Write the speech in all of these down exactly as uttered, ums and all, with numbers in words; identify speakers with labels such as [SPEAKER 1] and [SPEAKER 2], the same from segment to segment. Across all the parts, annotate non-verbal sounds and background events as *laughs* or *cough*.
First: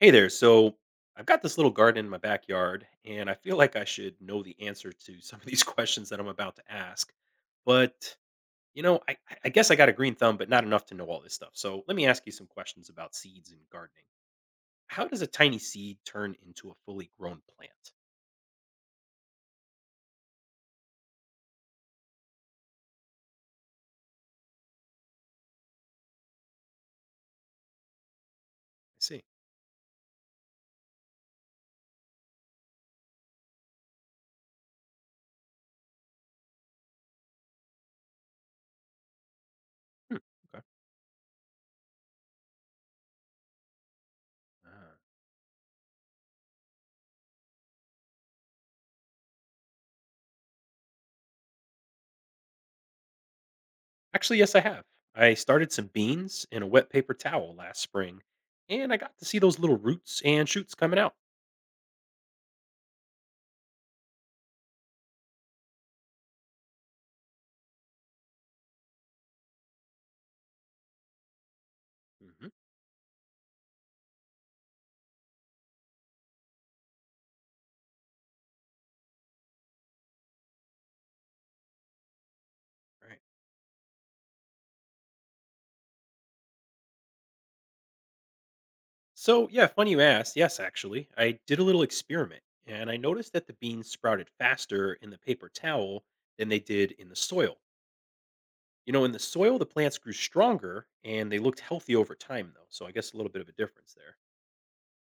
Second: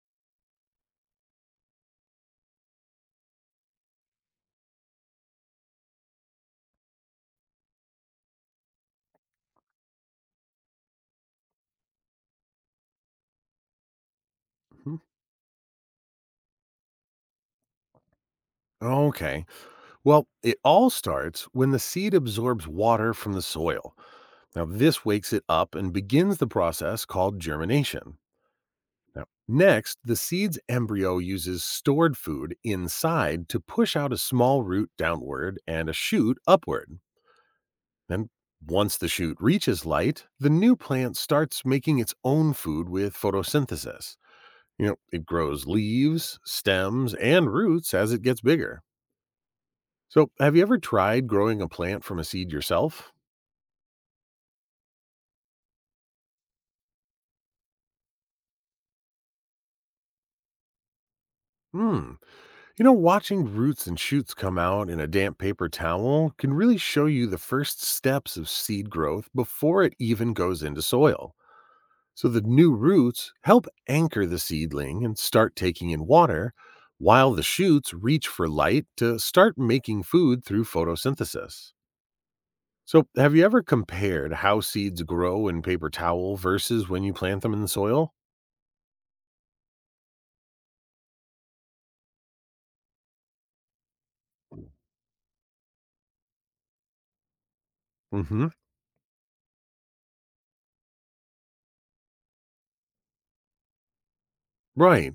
[SPEAKER 1] Hey there. So I've got this little garden in my backyard, and I feel like I should know the answer to some of these *laughs* questions that I'm about to ask. But, you know, I, I I guess I got a green thumb, but not enough to know all this stuff. So let me ask you some questions about seeds and gardening.
[SPEAKER 2] Mhm.
[SPEAKER 1] How does a tiny seed turn into a fully grown plant?
[SPEAKER 2] Okay. Well, it all starts when the seed absorbs water from the soil. Now, this wakes it up and begins the process called germination.
[SPEAKER 1] I see.
[SPEAKER 2] Now, next, the seed's embryo uses stored food inside to push out a small root downward and a shoot upward. And once the shoot reaches
[SPEAKER 1] Hmm,
[SPEAKER 2] light, the
[SPEAKER 1] okay.
[SPEAKER 2] new plant starts making its own food with photosynthesis. You know,
[SPEAKER 1] Ah.
[SPEAKER 2] it grows leaves, stems, and roots as it gets bigger. So, have you ever tried growing a plant from a seed yourself?
[SPEAKER 1] Actually, yes, I have. I started some beans in a wet paper towel last spring, and I got to see those little roots and shoots coming out.
[SPEAKER 2] Hmm. You know, watching roots and shoots come out in a damp paper towel can really show you the first steps of seed growth before it even goes into soil. So the
[SPEAKER 1] Hmm.
[SPEAKER 2] new roots help anchor the seedling and start taking in water, while the shoots reach for light to start making food through photosynthesis. So,
[SPEAKER 1] Right.
[SPEAKER 2] have you ever compared how seeds grow in paper towel versus when you plant them in the soil?
[SPEAKER 1] So, yeah, funny you asked. Yes, actually, I did a little experiment and I noticed that the beans sprouted faster in the paper towel than they did in the soil.
[SPEAKER 2] Hmm.
[SPEAKER 1] You know, in the soil, the plants grew stronger and they looked healthy over time, though. So, I guess a little bit of a difference there.
[SPEAKER 2] Right.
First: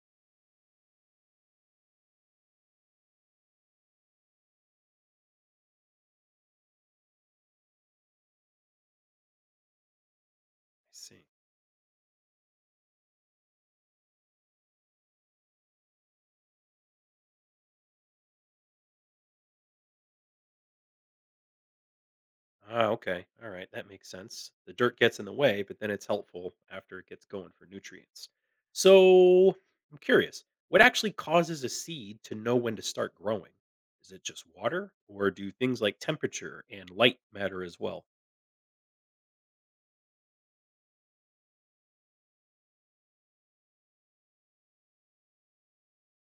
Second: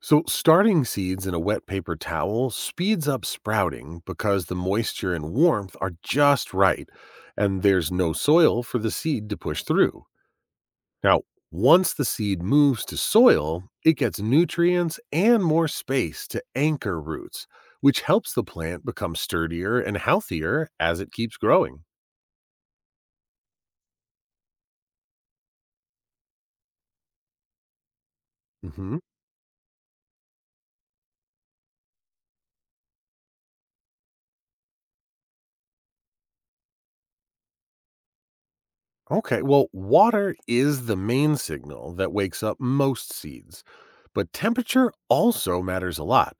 [SPEAKER 2] So, starting seeds in a wet paper towel speeds up sprouting because the moisture and warmth are just right, and there's no soil for the seed to push through.
[SPEAKER 1] I
[SPEAKER 2] Now,
[SPEAKER 1] see.
[SPEAKER 2] once the seed moves to soil, it gets nutrients and more space to anchor roots, which helps the plant become sturdier and healthier as it keeps growing.
[SPEAKER 1] Ah, okay. All right. That makes sense. The dirt gets in the way, but then it's helpful after it gets going for nutrients.
[SPEAKER 2] Hmm.
[SPEAKER 1] So I'm curious what actually causes a seed to know when to start growing? Is it just water, or do things like temperature and light matter as well?
[SPEAKER 2] Okay, well, water is the main signal that wakes up most seeds, but temperature also matters a lot.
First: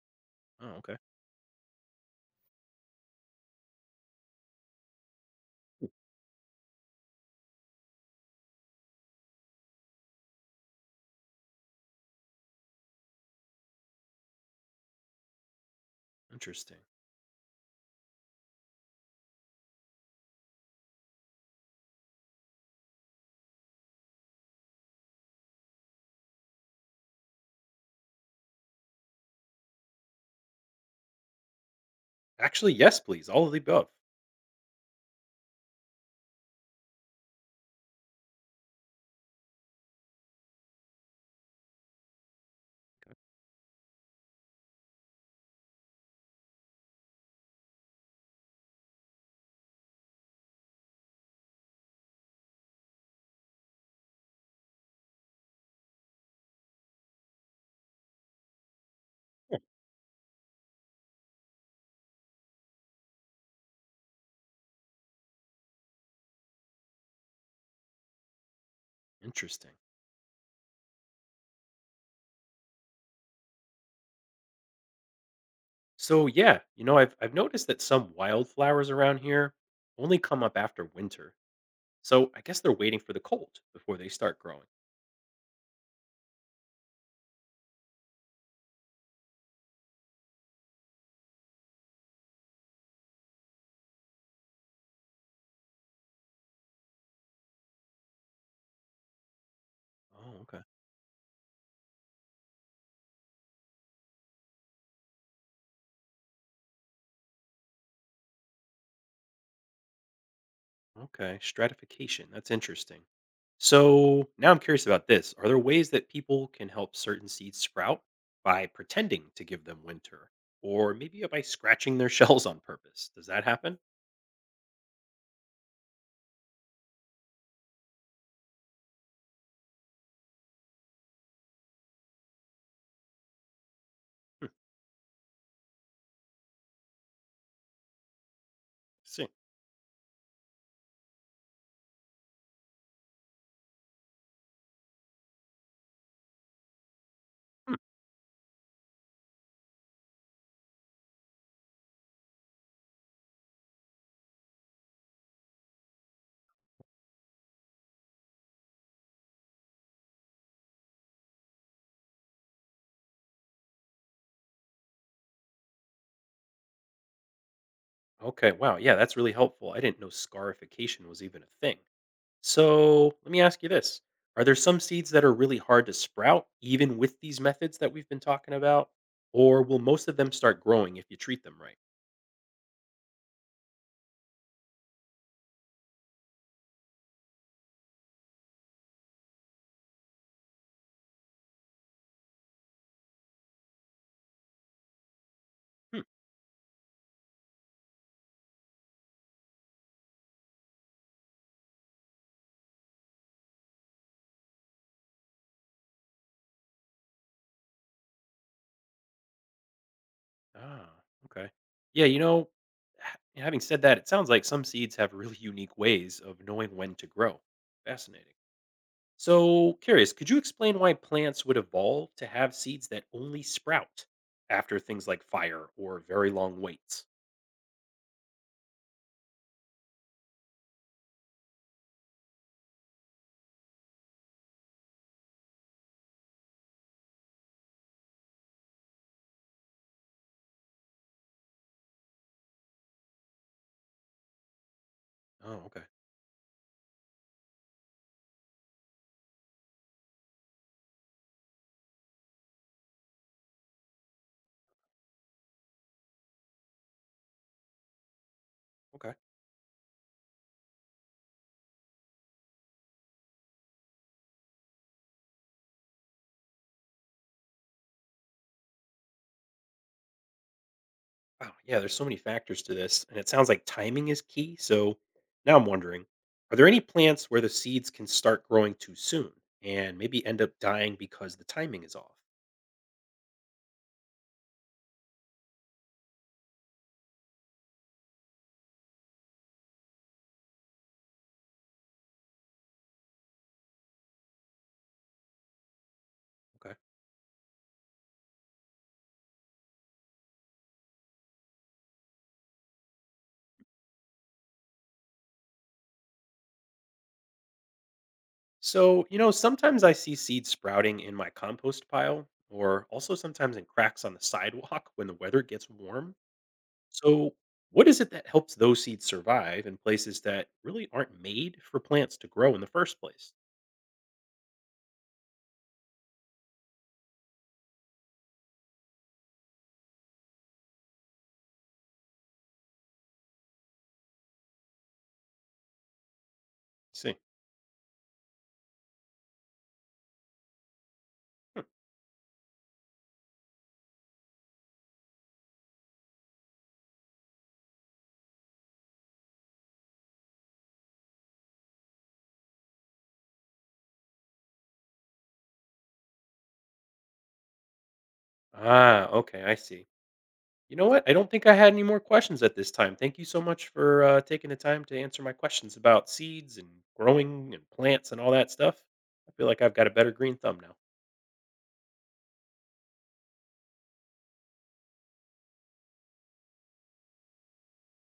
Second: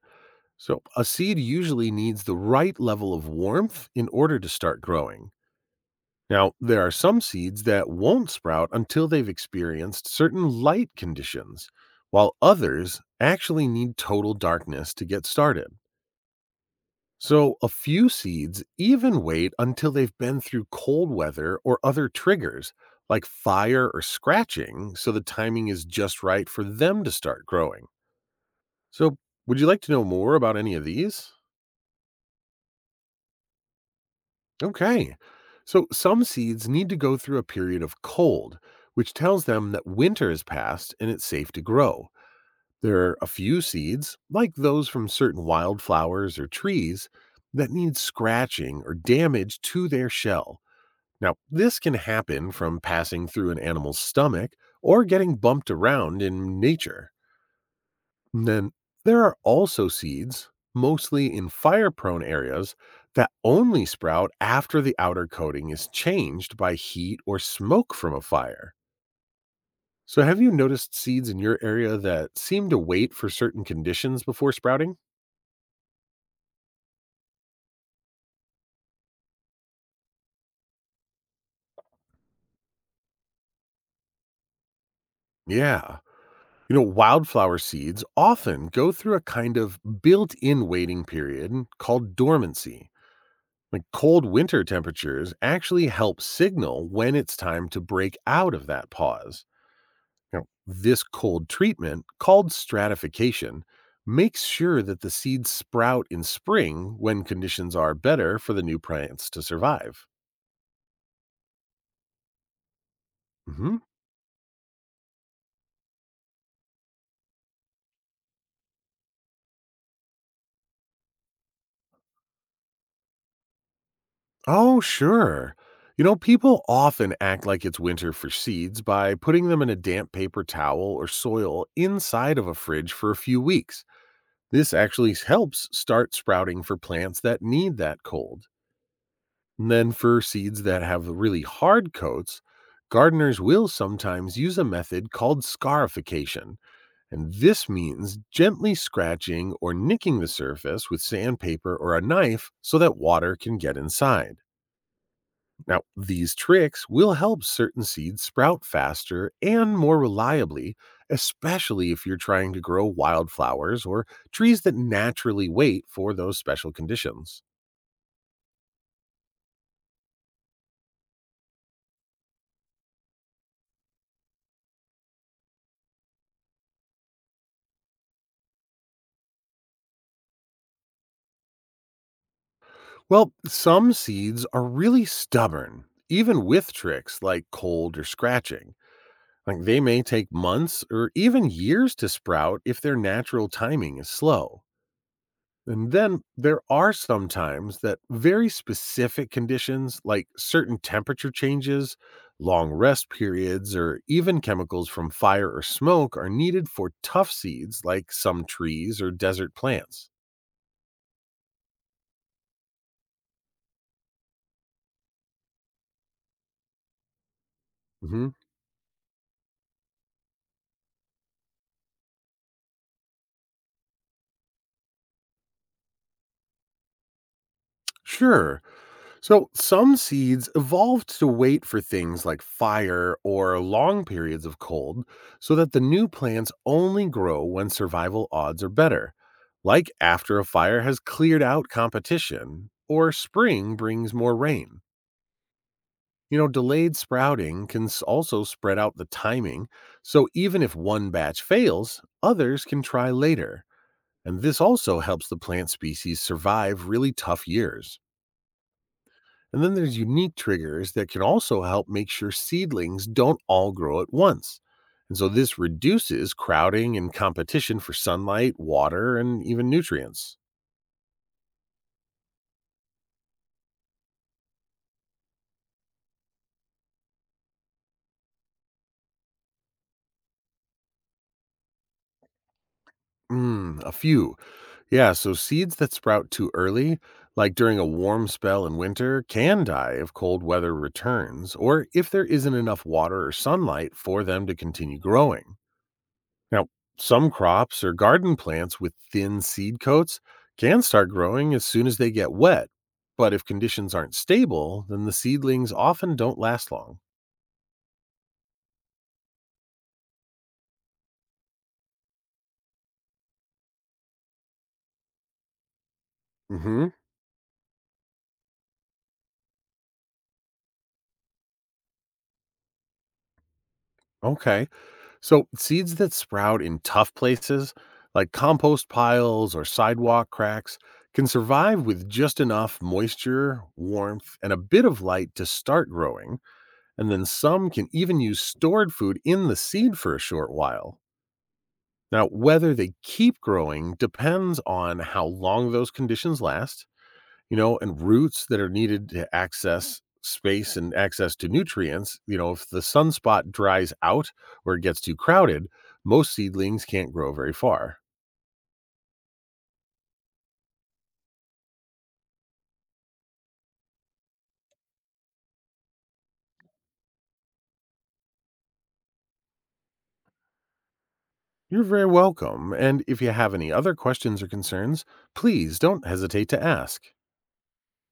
[SPEAKER 1] Oh,
[SPEAKER 2] So,
[SPEAKER 1] okay.
[SPEAKER 2] a seed usually needs the right level of warmth in order to start growing. Now, there are some seeds that won't sprout until they've experienced certain light conditions, while others actually need total darkness to get started.
[SPEAKER 1] Interesting.
[SPEAKER 2] So, a few seeds even wait until they've been through cold weather or other triggers, like fire or scratching, so the timing is just right for them to start growing. So, would you like to know more about any of these?
[SPEAKER 1] Actually, yes, please. All of the above.
[SPEAKER 2] Okay. So some seeds need to go through a period of cold, which tells them that winter has passed and it's safe to grow. There are a few seeds, like those from certain wildflowers or trees, that need scratching or damage to their shell. Now, this can happen from passing through an animal's stomach or getting bumped around in nature. And then there are also seeds, mostly in fire prone areas, that only sprout after the outer coating is changed by heat or smoke from a fire.
[SPEAKER 1] Interesting.
[SPEAKER 2] So, have you noticed seeds in your area that seem to wait for certain conditions before sprouting?
[SPEAKER 1] So, yeah, you know, I've, I've noticed that some wildflowers around here only come up after winter. So I guess they're waiting for the cold before they start growing.
[SPEAKER 2] Yeah. You know, wildflower seeds often go through a kind of built in waiting period called dormancy. Like cold winter temperatures actually help signal when it's time to break out of that pause.
[SPEAKER 1] Oh,
[SPEAKER 2] Now,
[SPEAKER 1] okay.
[SPEAKER 2] this cold treatment, called stratification, makes sure that the seeds sprout in spring when conditions are better for the new plants to survive.
[SPEAKER 1] Okay, stratification. That's interesting.
[SPEAKER 2] Mhm.
[SPEAKER 1] So now I'm curious about this. Are there ways that people can help certain seeds sprout by pretending to give them winter, or maybe by scratching their *laughs* shells on purpose? Does that happen?
[SPEAKER 2] Oh, sure. You know, people often act like it's winter for seeds by putting them in a damp paper towel or soil inside of a fridge for a few weeks.
[SPEAKER 1] Hmm,
[SPEAKER 2] This actually helps start sprouting for plants that need that cold.
[SPEAKER 1] see.
[SPEAKER 2] And then for seeds that have really hard coats, gardeners will sometimes use a method called scarification. And this
[SPEAKER 1] Hmm.
[SPEAKER 2] means gently scratching or nicking the surface with sandpaper or a knife so that water can get inside. Now, these tricks will help certain seeds sprout faster and more reliably, especially if you're trying to grow wildflowers or trees that naturally wait for those special conditions.
[SPEAKER 1] Okay, wow. Yeah, that's really helpful. I didn't know scarification was even a thing. So let me ask you this. Are there some seeds that are really hard to sprout, even with these methods that we've been talking about? Or will most of them start growing if you treat them right?
[SPEAKER 2] Well, some seeds are really stubborn, even with tricks like cold or scratching. Like they may take months or even years to sprout if their natural timing is slow. And then there are some times that very specific conditions, like certain temperature changes, long rest periods, or even chemicals from fire or smoke, are needed for tough seeds like some trees or desert plants.
[SPEAKER 1] Ah, okay. Yeah, you know, ha- having said that, it sounds like some seeds have really unique ways of knowing when to grow.
[SPEAKER 2] Mhm.
[SPEAKER 1] Fascinating. So, curious, could you explain why plants would evolve to have seeds that only sprout after things like fire or very long waits?
[SPEAKER 2] Sure. So, some seeds evolved to wait for things like fire or long periods of cold so that the new plants only grow when survival odds are better, like after a fire has cleared out competition or spring brings more rain.
[SPEAKER 1] Oh, okay.
[SPEAKER 2] You know, delayed sprouting can s- also spread out the timing, so even if one batch fails, others can try later. And this also helps the plant species survive really tough years.
[SPEAKER 1] Okay.
[SPEAKER 2] And then there's unique triggers that can also help make sure seedlings don't all grow at once. And so this reduces crowding and competition for sunlight, water, and even nutrients.
[SPEAKER 1] Wow. Yeah, there's so many factors to this, and it sounds like timing is key. So, now I'm wondering, are there any plants where the seeds can start growing too soon and maybe end up dying because the timing is off?
[SPEAKER 2] Mm, a few. Yeah, so seeds that sprout too early, like during a warm spell in winter, can die if cold weather returns or if there isn't enough water or sunlight for them to continue growing. Now,
[SPEAKER 1] Okay.
[SPEAKER 2] some crops or garden plants with thin seed coats can start growing as soon as they get wet. But if conditions aren't stable, then the seedlings often don't last long.
[SPEAKER 1] So, you know, sometimes I see seeds sprouting in my compost pile or also sometimes in cracks on the *laughs* sidewalk when the weather gets warm.
[SPEAKER 2] Hmm.
[SPEAKER 1] So, what is it that helps those seeds survive in places that really aren't made for plants to grow in the first place?
[SPEAKER 2] Okay. So seeds that sprout in tough places, like compost piles or sidewalk cracks, can survive with just enough moisture, warmth, and a bit of light to start growing. And
[SPEAKER 1] See.
[SPEAKER 2] then some can even use stored food in the seed for a short while.
[SPEAKER 1] Hmm.
[SPEAKER 2] Now, whether they keep growing depends on how long those conditions last, you know, and roots that are needed to access space and access to nutrients. You know, if the sunspot dries out or it gets too crowded, most seedlings can't grow very far.
[SPEAKER 1] Ah, okay, I see. You know what? I don't think I had any more questions at this time. Thank you so much for uh, taking the time to answer my questions about seeds and growing and plants and all that stuff. I feel like I've got a better green thumb now.
[SPEAKER 2] You're very welcome. And if you have any other questions or concerns, please don't hesitate to ask.